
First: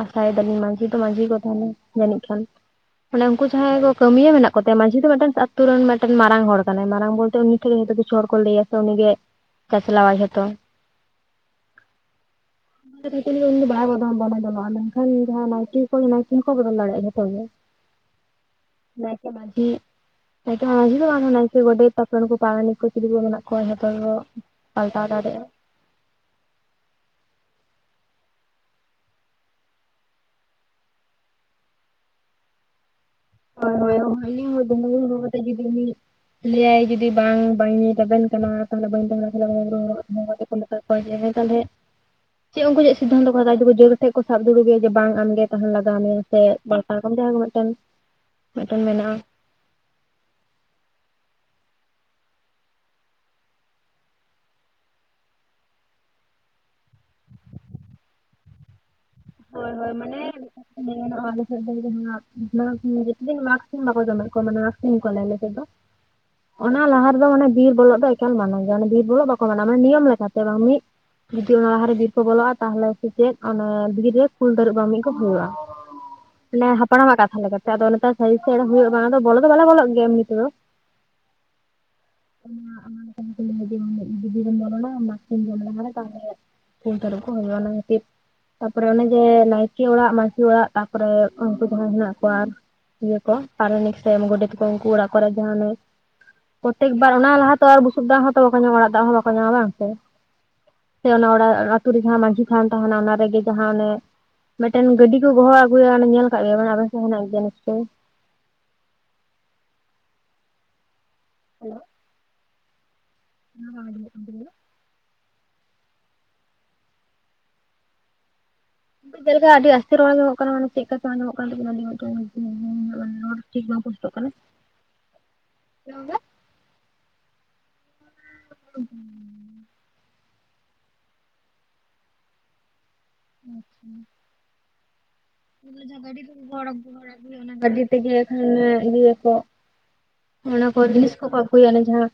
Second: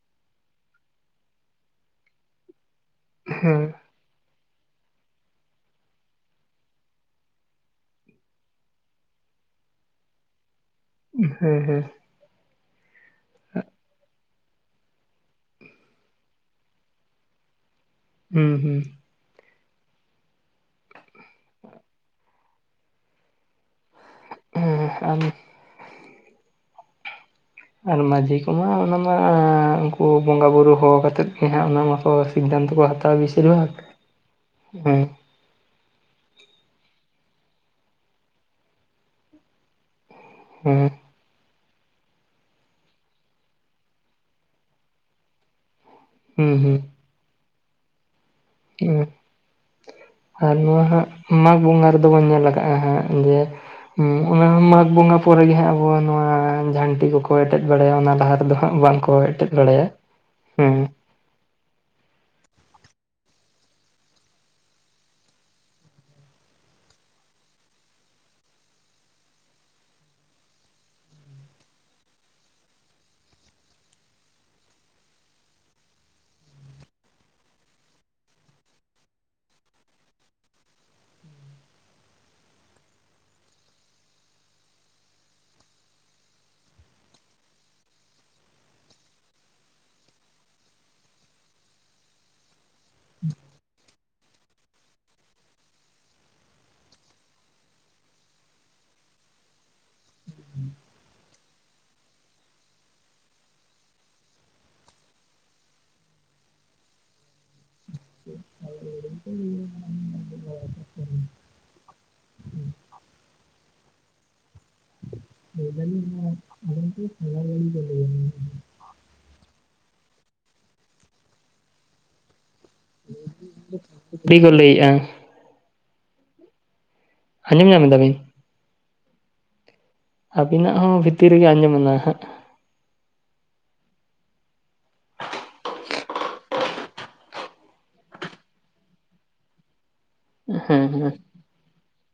ᱟᱥᱟᱭᱮᱫᱟᱞᱤᱧ ᱢᱟᱺᱡᱷᱤ ᱛᱚ ᱢᱟᱺᱡᱷᱤ ᱠᱚ ᱛᱟᱦᱮᱱᱟ, ᱡᱟᱹᱱᱤᱡ ᱠᱷᱟᱱ ᱢᱟᱱᱮ ᱩᱱᱠᱩ ᱦᱮᱸ ᱡᱟᱦᱟᱸᱭ ᱠᱚ ᱠᱟᱹᱢᱭᱟᱹ ᱢᱮᱱᱟᱜ ᱠᱚᱛᱟᱭᱟ ᱢᱟᱹᱡᱷᱤ ᱫᱚ ᱢᱤᱫᱴᱮᱱ ᱟᱛᱩᱨ ᱨᱮᱱ ᱢᱤᱫᱴᱮᱱ ᱢᱟᱨᱟᱝ ᱦᱚᱲ ᱠᱟᱱᱟᱭ ᱢᱟᱨᱟᱝ ᱵᱚᱞᱛᱮ ᱩᱱᱤ ᱴᱷᱮᱱ ᱡᱚᱛᱚ ᱠᱤᱪᱷᱩ ᱦᱚᱲ ᱠᱚ ᱞᱟᱹᱭᱟ ᱥᱮ ᱩᱱᱤᱜᱮ᱾ ᱪᱟ ᱪᱟᱞᱟᱣᱟᱭ ᱡᱷᱚᱛᱚ᱾ ᱦᱮᱸ ᱦᱮᱸ [unintelligible] ᱜᱮ ᱩᱱᱤ ᱫᱚ ᱵᱟᱭ [unintelligible] ᱢᱮᱱᱠᱷᱟᱱ ᱡᱟᱦᱟᱸ ᱱᱟᱭᱠᱮ ᱠᱚ ᱱᱟᱭᱠᱮ ᱦᱚᱸ ᱠᱚ ᱵᱚᱫᱚᱞ ᱫᱟᱲᱮᱭᱟᱜᱼᱟ ᱡᱷᱚᱛᱚ ᱜᱮ᱾ ᱦᱩᱸ ᱦᱩᱸ ᱱᱟᱭᱠᱮ ᱢᱟᱺᱡᱷᱤ ᱮᱠᱮᱱ ᱢᱟᱺᱡᱷᱤ ᱫᱚ ᱵᱟᱝᱟ ᱱᱟᱭᱠᱮ ᱜᱚᱰᱮᱛ ᱛᱟᱯᱚᱨᱠᱩ ᱯᱟᱨᱟᱱᱤᱠ ᱠᱚ ᱪᱮᱞᱤ ᱠᱚ ᱢᱮᱱᱟᱜ ᱠᱚᱣᱟ ᱡᱚᱛᱚ ᱜᱤᱠᱚ᱾ ᱯᱟᱞᱴᱟᱣ ᱦᱮᱸ ᱫᱟᱲᱮᱭᱟ᱾ ᱟᱨ ᱢᱟᱹᱡᱷᱤ ᱠᱚᱢᱟ ᱚᱱᱟᱢᱟ ᱩᱱᱠᱩ ᱵᱚᱸᱜᱟ ᱵᱩᱨᱩ ᱦᱚᱦᱚᱛᱮᱫ ᱜᱮ ᱦᱟᱸᱜ ᱚᱱᱟ ᱢᱟᱠᱚ᱾ ᱥᱤᱫᱽᱷᱟᱱᱛᱚ ᱦᱟᱛᱟᱣᱟ ᱵᱮᱥᱤ ᱦᱳᱭ ᱦᱳᱭ ᱚᱱᱟᱜᱤ [unintelligible] ᱫᱚᱢᱮ [unintelligible] [unintelligible] ᱞᱟᱹᱭᱭᱟᱭ ᱡᱩᱫᱤ ᱵᱟᱝ ᱵᱟᱹᱧ ᱛᱟᱵᱮᱱ ᱠᱟᱱᱟ ᱛᱟᱦᱚᱞᱮ ᱵᱟᱹᱧ [unintelligible] ᱚᱱᱟᱠᱟ ᱦᱮᱸ ᱠᱚ ᱡᱮ ᱛᱟᱦᱚᱞᱮ ᱪᱮᱫ ᱩᱱᱠᱩ ᱪᱮᱫ ᱥᱤᱫᱽᱷᱟᱱᱛᱚ ᱠᱚ ᱦᱟᱛᱟᱣ ᱠᱮᱫᱟ ᱡᱳᱨ ᱴᱷᱮᱱ ᱠᱚ ᱥᱟᱵ ᱫᱩᱲᱩᱵᱮᱭᱟ ᱡᱮ ᱵᱟᱝ ᱟᱢᱜᱮ ᱛᱟᱦᱮᱱ ᱞᱟᱜᱟᱣ ᱢᱮᱭᱟ ᱥᱮ ᱦᱩᱸ ᱦᱩᱸ [unintelligible] [inaudible] ᱢᱤᱫᱴᱮᱱ ᱢᱮᱱᱟᱜᱼᱟ [inaudible] ᱟᱨ ᱱᱚᱣᱟ ᱦᱟᱸᱜ ᱢᱟᱜᱽ ᱵᱚᱸᱜᱟ ᱨᱮᱫᱚ ᱵᱚᱱ ᱧᱮᱞ ᱟᱠᱟᱟᱜᱼᱟ ᱦᱟᱸᱜ ᱡᱮ ᱚᱱᱟ ᱢᱟᱜᱽ ᱵᱚᱸᱜᱟ ᱯᱚᱨᱮᱜ ᱜᱮ ᱦᱟᱸᱜ ᱟᱵᱚ ᱱᱚᱣᱟ ᱡᱷᱟᱱᱴᱤ ᱠᱚᱠᱚ ᱮᱴᱮᱫ ᱵᱟᱲᱟᱭᱟ ᱚᱱᱟ ᱞᱟᱦᱟ ᱨᱮᱫᱚ ᱵᱟᱠᱚ ᱮᱴᱮᱫ ᱦᱳᱭ ᱵᱟᱲᱟᱭᱟ ᱦᱳᱭ ᱢᱟᱱᱮ ᱦᱮᱸ ᱾ [inaudible] ᱚᱱᱟ ᱞᱟᱦᱟ ᱨᱮᱫᱚ ᱢᱟᱱᱮ ᱵᱤᱨ ᱵᱚᱞᱚᱜ ᱫᱚ ᱮᱠᱟᱞ ᱢᱟᱱᱟ ᱜᱮᱭᱟ ᱵᱤᱨ ᱵᱚᱞᱚᱜ ᱵᱟᱠᱚ ᱢᱟᱱᱟᱣᱟ ᱢᱟᱱᱮ ᱱᱤᱭᱚᱢ ᱞᱮᱠᱟᱛᱮ ᱵᱟᱝ ᱢᱤᱫ ᱡᱩᱫᱤ ᱚᱱᱟ ᱞᱟᱦᱟᱨᱮ ᱵᱤᱨ ᱠᱚ ᱵᱚᱞᱚᱜᱼᱟ ᱛᱟᱦᱚᱞᱮ ᱥᱮ ᱪᱮᱫ ᱚᱱᱟ ᱵᱤᱨ ᱨᱮ ᱠᱩᱞ ᱛᱟᱹᱨᱩᱵ [inaudible] ᱠᱚ ᱦᱩᱭᱩᱜᱼᱟ ᱢᱟᱱᱮ ᱦᱟᱯᱲᱟᱢᱟᱜ ᱠᱟᱛᱷᱟ ᱞᱮᱠᱟᱛᱮ ᱟᱫᱚ ᱱᱮᱛᱟᱨ ᱥᱟᱹᱨᱤ ᱥᱮ ᱦᱩᱭᱩᱜ ᱵᱚᱞᱚ ᱫᱚ ᱵᱟᱞᱮ ᱵᱚᱞᱚᱜ ᱜᱮᱭᱟ ᱱᱤᱛᱚᱜ ᱫᱚ᱾ [unintelligible] [inaudible] ᱠᱩᱞ ᱛᱟᱹᱨᱩᱯ ᱠᱚ ᱦᱩᱭᱩᱜᱼᱟ ᱚᱱᱟ ᱠᱷᱟᱹᱛᱤᱨ ᱛᱟᱯᱨᱮ ᱚᱱᱮ ᱡᱮ ᱱᱟᱭᱠᱮ ᱚᱲᱟᱜ ᱢᱟᱺᱡᱷᱤ ᱚᱲᱟᱜ ᱛᱟᱯᱚᱨᱮ ᱩᱱᱠᱩ ᱡᱟᱦᱟᱸᱭ ᱦᱮᱱᱟᱜ ᱠᱚᱣᱟ ᱤᱭᱟᱹ ᱠᱚ ᱯᱟᱨᱟᱱᱤᱠ ᱥᱮ ᱜᱳᱰᱮᱛ ᱠᱚ ᱩᱱᱠᱩ ᱚᱲᱟᱜ ᱠᱚᱨᱮ ᱡᱟᱦᱟ ᱢᱮ ᱯᱨᱚᱛᱮᱠ ᱵᱟᱨ ᱚᱱᱟ ᱞᱟᱦᱟ ᱛᱚ ᱟᱨ ᱵᱩᱥᱩᱵ ᱫᱟᱜ ᱦᱚᱸ ᱛᱚ ᱵᱟᱠᱚ ᱧᱟᱢᱟ ᱚᱲᱟᱜ ᱫᱟᱵ ᱦᱚᱸ ᱵᱟᱠᱚ ᱧᱟᱢᱟ ᱵᱟᱝ ᱥᱮ ᱾ ᱥᱮ ᱚᱱᱟ ᱚᱲᱟᱜ ᱟᱛᱩ ᱨᱮ ᱡᱟᱦᱟᱸ ᱢᱟᱺᱡᱷᱤ ᱛᱷᱟᱱ ᱛᱟᱦᱮᱱᱟ ᱚᱱᱟ ᱨᱮᱜᱮ ᱡᱟᱦᱟᱸ ᱚᱱᱮ ᱢᱤᱫᱴᱮᱱ ᱜᱟᱹᱰᱤ ᱠᱚ ᱜᱚᱦᱚᱲ ᱟᱹᱜᱩᱭᱟ ᱚᱱᱮ ᱧᱮᱞ ᱠᱟᱜ ᱜᱮᱭᱟ ᱵᱮᱱ ᱟᱵᱮᱱ ᱥᱮᱫ ᱦᱮᱱᱟᱜ ᱜᱮᱭᱟ ᱱᱤᱥᱪᱚᱭ ᱾ [unintelligible] [inaudible] [inaudible] [inaudible] [inaudible] ᱪᱮᱫ ᱞᱮᱠᱟ ᱟᱹᱰᱤ ᱟᱥᱛᱮ ᱨᱚᱲ ᱧᱟᱢᱚᱜ ᱠᱟᱱᱟ ᱢᱟᱱᱮ ᱪᱮᱫ ᱠᱟ ᱪᱚᱝ ᱟᱡᱚᱢᱚᱜ ᱠᱟᱱ ᱛᱟᱵᱤᱱᱟ [inaudible] [unintelligible] ᱠᱚ ᱞᱟᱹᱭᱮ-ᱟ ᱾ [unintelligible] ᱟᱸᱡᱚᱢ ᱧᱟᱢ ᱫᱟᱵᱤᱱ ᱾ [unintelligible] ᱟᱹᱵᱤᱱᱟᱜ ᱦᱚᱸ ᱵᱷᱤᱛᱤᱨ ᱨᱮᱜᱮ ᱟᱸᱡᱚᱢ ᱮᱱᱟ ᱦᱟᱸᱜ ᱾ [unintelligible] [inaudible] ᱜᱟᱹᱰᱤ ᱛᱮᱜᱮ ᱦᱟᱠᱷᱟᱱ ᱤᱭᱟᱹ ᱟᱠᱚ ᱚᱱᱟ ᱠᱚ ᱦᱮᱸ ᱡᱤᱱᱤᱥ ᱦᱮᱸ ᱠᱚᱠᱚ ᱟᱜᱩᱭᱟ ᱚᱱᱟ ᱡᱟᱦᱟᱸ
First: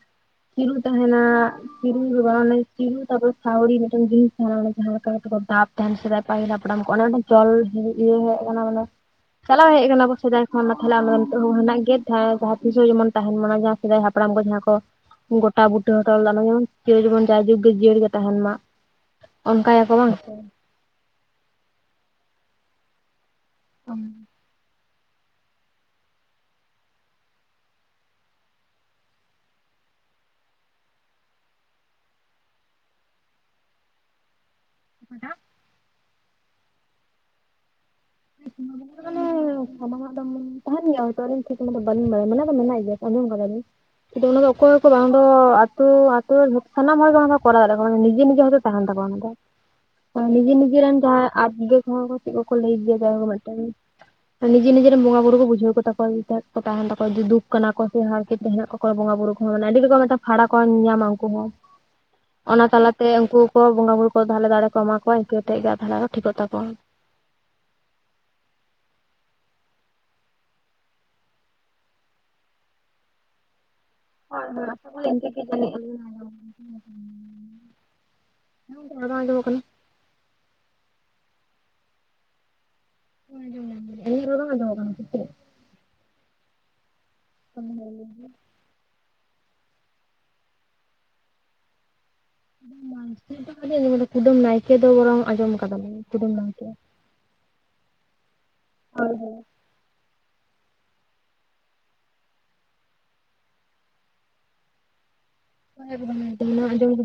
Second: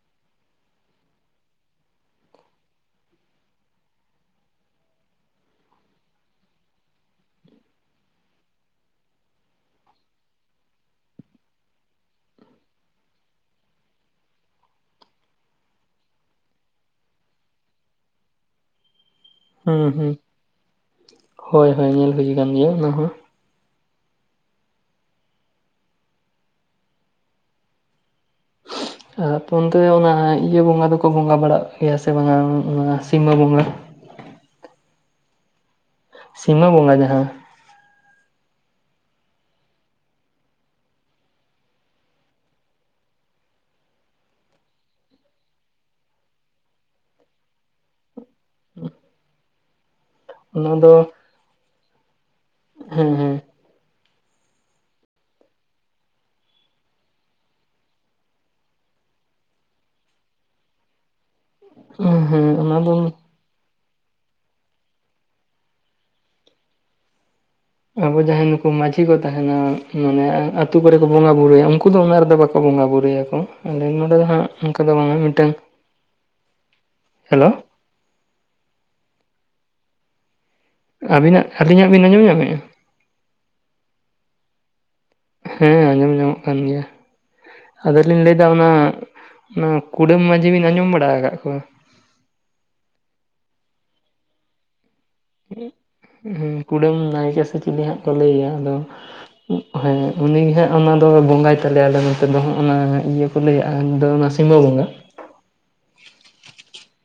ᱧᱩᱨᱩ ᱛᱟᱦᱮᱱᱟ ᱾ ᱪᱤᱨᱩ ᱫᱚ ᱵᱟᱝ ᱚᱱᱮ [inaudible] ᱥᱟᱣᱲᱤ ᱢᱤᱫᱴᱮᱱ ᱡᱤᱱᱤᱥ ᱛᱟᱦᱮᱱᱟ ᱚᱱᱟ ᱡᱟᱦᱟᱸ ᱞᱮᱠᱟ ᱠᱟᱛᱮ ᱠᱚ ᱫᱟᱵᱼᱼ [inaudible] ᱚᱱᱮ ᱡᱚᱞ ᱤᱭᱟᱹ ᱦᱮᱡ ᱠᱟᱱᱟ ᱢᱟᱱᱮ ᱪᱟᱞᱟᱣ ᱦᱮᱡ ᱠᱟᱱᱟ ᱠᱚ ᱥᱮᱫᱟᱭ ᱠᱷᱚᱱ ᱢᱟ ᱛᱟᱦᱞᱮ ᱟᱢ ᱱᱤᱛᱚᱜ ᱦᱚᱸ ᱦᱮᱱᱟᱜ ᱜᱮᱭᱟ ᱡᱟᱦᱟᱸ ᱛᱤᱥ ᱦᱚᱸ ᱡᱮᱢᱚᱱ ᱛᱟᱦᱮᱱ ᱢᱟ᱾ ᱥᱮᱫᱟᱭ ᱦᱟᱯᱲᱟᱢ ᱠᱚ ᱡᱟᱦᱟᱸ ᱠᱚ ᱜᱚᱴᱟ ᱵᱩᱴᱟᱹ ᱦᱚᱴᱚ ᱞᱮᱫᱟ ᱚᱱᱟ ᱡᱮᱚᱱ ᱡᱟᱭ ᱡᱩᱜᱽ ᱜᱮ ᱡᱤᱭᱟᱹᱲ ᱜᱮ ᱛᱟᱦᱮᱱ ᱢᱟ ᱾ ᱦᱩᱸ ᱦᱩᱸ ᱦᱳᱭ ᱦᱳᱭ ᱧᱮᱞ ᱦᱩᱭ ᱠᱟᱱ ᱜᱮᱭᱟ ᱚᱱᱟ ᱦᱚᱸ᱾ [unintelligible] [unintelligible] ᱟᱯᱮ ᱚᱱᱛᱮ ᱚᱱᱟ ᱤᱭᱟᱹ ᱵᱚᱸᱜᱟ ᱫᱚᱠᱚ ᱵᱚᱸᱜᱟ ᱵᱟᱲᱟᱜ ᱜᱮᱭᱟ ᱥᱮ ᱵᱟᱝᱟ ᱚᱱᱟ ᱥᱤᱢᱟᱹ ᱵᱚᱸᱜᱟ? [unintelligible] ᱥᱤᱢᱟᱹ ᱵᱚᱸᱜᱟ ᱡᱟᱦᱟᱸ [unintelligible] [inaudible] ᱠᱤᱱᱛᱩ ᱚᱱᱟ ᱫᱚ ᱚᱠᱚᱭ ᱠᱚ ᱵᱟᱝ ᱫᱚ ᱟᱹᱛᱩ ᱟᱹᱛᱩ ᱥᱟᱱᱟᱢ ᱦᱚᱲ ᱜᱮ ᱚᱱᱟ ᱠᱚᱨᱟᱣ ᱫᱟᱲᱮᱭᱟᱜ ᱟᱠᱚ ᱱᱤᱡᱮ ᱱᱤᱡᱮ ᱛᱟᱦᱮᱱ ᱛᱟᱠᱚᱣᱟ ᱢᱮᱱᱛᱮ ᱾ [inaudible] ᱱᱤᱡᱮ ᱚᱱᱟ ᱱᱤᱡᱮ ᱫᱚ ᱨᱮᱱ ᱡᱟᱦᱟᱸᱭ ᱟᱵᱜᱮ ᱠᱚᱦᱚ ᱠᱚ ᱪᱮᱜ ᱠᱚ ᱠᱚ ᱞᱟᱹᱭ ᱜᱮᱭᱟ ᱦᱮᱸ ᱡᱟᱭ ᱦᱳᱜ ᱦᱮᱸ ᱢᱤᱫᱴᱮᱱ ᱱᱤᱡᱮ ᱱᱤᱡᱮ ᱨᱮᱱ ᱵᱚᱸᱜᱟ ᱵᱩᱨᱩ ᱠᱚ ᱵᱩᱡᱷᱟᱹᱣ ᱠᱚᱛᱟ ᱠᱚᱣᱟ ᱪᱮᱫ ᱠᱚ ᱛᱟᱦᱮᱱ ᱛᱟᱠᱚᱣᱟ ᱡᱮ ᱫᱩᱠ ᱠᱟᱱᱟ ᱠᱚ ᱥᱮ ᱦᱟᱨᱠᱮᱛ ᱦᱮᱱᱟᱜ ᱠᱚᱣᱟ ᱾ ᱚᱠᱚᱭ ᱵᱚᱸᱜᱟ ᱵᱩᱨᱩ ᱠᱚᱦᱚᱸ ᱢᱟᱱᱮ ᱟᱹᱰᱤ ᱨᱚᱠᱚᱢ ᱢᱤᱫᱴᱟᱝ ᱯᱷᱟᱲᱟ ᱠᱚ ᱧᱟᱢᱟ ᱩᱱᱠᱩ ᱦᱚᱸ ᱦᱮᱸ ᱚᱱᱟ ᱫᱚ ᱛᱟᱞᱟᱛᱮ ᱩᱱᱠᱩ ᱚᱠᱚᱭ ᱵᱚᱸᱜᱟ ᱵᱩᱨᱩ ᱠᱚ ᱛᱟᱦᱞᱮ ᱫᱟᱲᱮ ᱠᱚ ᱮᱢᱟ ᱠᱚᱣᱟ ᱤᱱᱠᱟᱹ ᱠᱟᱛᱮ ᱜᱮ ᱫᱷᱟᱨᱮ ᱠᱚ [inaudible] ᱴᱷᱤᱠᱚᱜ ᱛᱟᱠᱚᱣᱟ ᱾ ᱟᱵᱚ ᱡᱟᱦᱟᱸᱭ ᱱᱩᱠᱩ ᱢᱟᱺᱡᱷᱤ ᱠᱚ ᱛᱟᱦᱮᱱᱟ ᱢᱟᱱᱮ ᱟᱛᱩ ᱠᱚᱨᱮ ᱠᱚ ᱵᱚᱸᱜᱟ ᱵᱩᱨᱩᱭᱟ ᱩᱱᱠᱩ ᱫᱚ ᱚᱱᱟ ᱨᱮᱫᱚ ᱵᱟ ᱠᱚ ᱵᱚᱸᱜᱟ ᱵᱩᱨᱩᱭᱟ ᱠᱚ ᱾ [unintelligible] ᱦᱳᱭ ᱦᱳᱭ ᱦᱮᱞᱳ [unintelligible] ᱨᱚᱲ ᱵᱟᱝ ᱟᱡᱚᱢᱚᱜ ᱠᱟᱱᱟ ᱾ ᱟᱹᱵᱤᱱᱟᱜ ᱟᱹᱞᱤᱧᱟᱜ ᱵᱤᱱ ᱟᱸᱡᱚᱢ ᱧᱟᱢᱮ-ᱟ ᱾ ᱟᱸᱡᱚᱢ ᱧᱟᱢ ᱜᱮ ᱟᱞᱤᱧᱟᱜ ᱨᱚᱲ ᱵᱟᱝ ᱟᱸᱡᱚᱢᱚᱜ ᱠᱟᱱᱟ ᱥᱮ ᱪᱮᱜ ᱾ ᱦᱮᱸ ᱟᱸᱡᱚᱢ ᱧᱟᱢᱚᱜ ᱠᱟᱱ ᱜᱮᱭᱟ ᱟᱫᱚᱞᱤᱧ ᱞᱟᱹᱭ ᱮᱫᱟ ᱚᱱᱟ ᱚᱱᱟ ᱠᱩᱰᱟᱹᱢ ᱢᱟᱺᱡᱷᱤ ᱵᱤᱱ ᱟᱸᱡᱚᱢ ᱵᱟᱲᱟ ᱠᱟᱜ ᱠᱚᱣᱟ ᱾ [unintelligible] ᱠᱩᱫᱩᱢ ᱱᱟᱭᱠᱮ ᱫᱚ ᱵᱚᱨᱚᱝ ᱟᱸᱡᱚᱢ ᱠᱟᱫᱟᱞᱤᱧ ᱠᱩᱰᱟᱹᱢ ᱦᱩᱸ ᱱᱟᱭᱠᱮ ᱠᱩᱰᱟᱹᱢ ᱱᱟᱭᱠᱮ ᱥᱮ ᱪᱤᱞᱤ ᱦᱟᱸᱜ ᱠᱚ ᱞᱟᱹᱭ ᱭᱟ ᱟᱫᱚ ᱾ ᱦᱚᱭ ᱦᱚᱭ ᱦᱮᱸ ᱩᱱᱤᱜᱮ ᱦᱟᱸᱜ ᱚᱱᱟᱫᱚ ᱵᱚᱸᱜᱟᱭ ᱛᱟᱞᱮᱭᱟ ᱟᱞᱮ ᱱᱚᱛᱮ ᱫᱚ ᱦᱟᱸᱜ ᱚᱱᱟ ᱤᱭᱟᱹ ᱠᱚ ᱞᱟᱹᱭᱟ ᱫᱚ ᱚᱱᱟ ᱥᱤᱢᱟᱹ ᱵᱚᱸᱜᱟ ᱾ [unintelligible] ᱟᱸᱡᱚᱢ ᱜᱮ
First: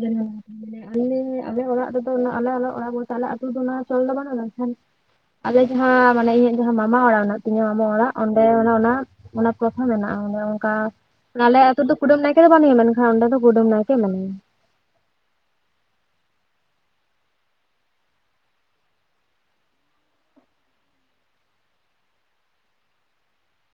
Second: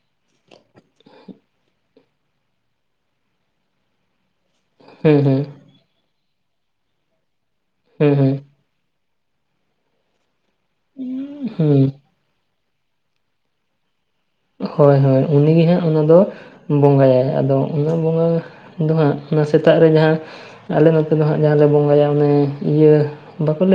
ᱵᱟᱹᱞᱤᱧ [unintelligible] ᱟᱞᱮ ᱟᱞᱮ ᱚᱲᱟᱜ ᱨᱮᱫᱚ ᱟᱞᱮ ᱟᱞᱮ ᱚᱲᱟᱜ ᱦᱚᱲ ᱟᱞᱮ ᱟᱹᱛᱩ ᱫᱚ ᱚᱱᱟ ᱪᱚᱞ ᱫᱚ ᱵᱟᱹᱱᱩᱜ-ᱟ ᱢᱮᱱᱠᱷᱟᱱ ᱦᱮᱸ ᱦᱮᱸ ᱾ ᱚᱸᱰᱮ ᱡᱟᱦᱟᱸ ᱢᱟᱱᱮ ᱤᱧᱟᱹᱜ ᱡᱟᱦᱟᱸ ᱢᱟᱢᱟ ᱚᱲᱟᱜ ᱢᱮᱱᱟᱜ ᱛᱤᱧᱟᱹ ᱢᱟᱢᱟ ᱦᱮᱸ ᱚᱲᱟᱜ ᱦᱮᱸ ᱚᱸᱰᱮ ᱚᱱᱟ ᱚᱱᱟ ᱚᱱᱟ ᱯᱨᱚᱛᱷᱟ ᱢᱮᱱᱟᱜᱼᱟ ᱚᱱᱮ ᱚᱱᱠᱟ ᱟᱞᱮ ᱦᱮᱸ ᱟᱛᱩ ᱫᱚ ᱠᱩᱰᱟᱹᱢ ᱱᱟᱭᱠᱮ ᱫᱚ ᱵᱟᱹᱱᱩᱜᱭᱟ ᱢᱮᱱᱠᱷᱟᱱ ᱚᱸᱰᱮ ᱫᱚ ᱠᱩᱰᱟᱹᱢ ᱱᱟᱭᱠᱮ ᱢᱮᱱᱟᱭᱟ ᱾ ᱦᱳᱭ ᱦᱳᱭ ᱩᱱᱤᱜᱮ ᱦᱟᱸᱜ ᱚᱱᱟ ᱫᱚ ᱾ ᱵᱚᱸᱜᱟᱭᱟᱭ ᱟᱫᱚ ᱚᱱᱟ ᱵᱚᱸᱜᱟ ᱫᱚ ᱦᱟᱸᱜ ᱚᱱᱟ ᱥᱮᱛᱟᱜ ᱨᱮ ᱡᱟᱦᱟᱸ ᱟᱞᱮ ᱱᱚᱛᱮ ᱫᱚ ᱦᱟᱸᱜ ᱡᱟᱦᱟᱸᱞᱮ ᱵᱚᱸᱜᱟᱭᱟ ᱚᱱᱮ ᱤᱭᱟᱹ ᱵᱟᱠᱚᱞᱮ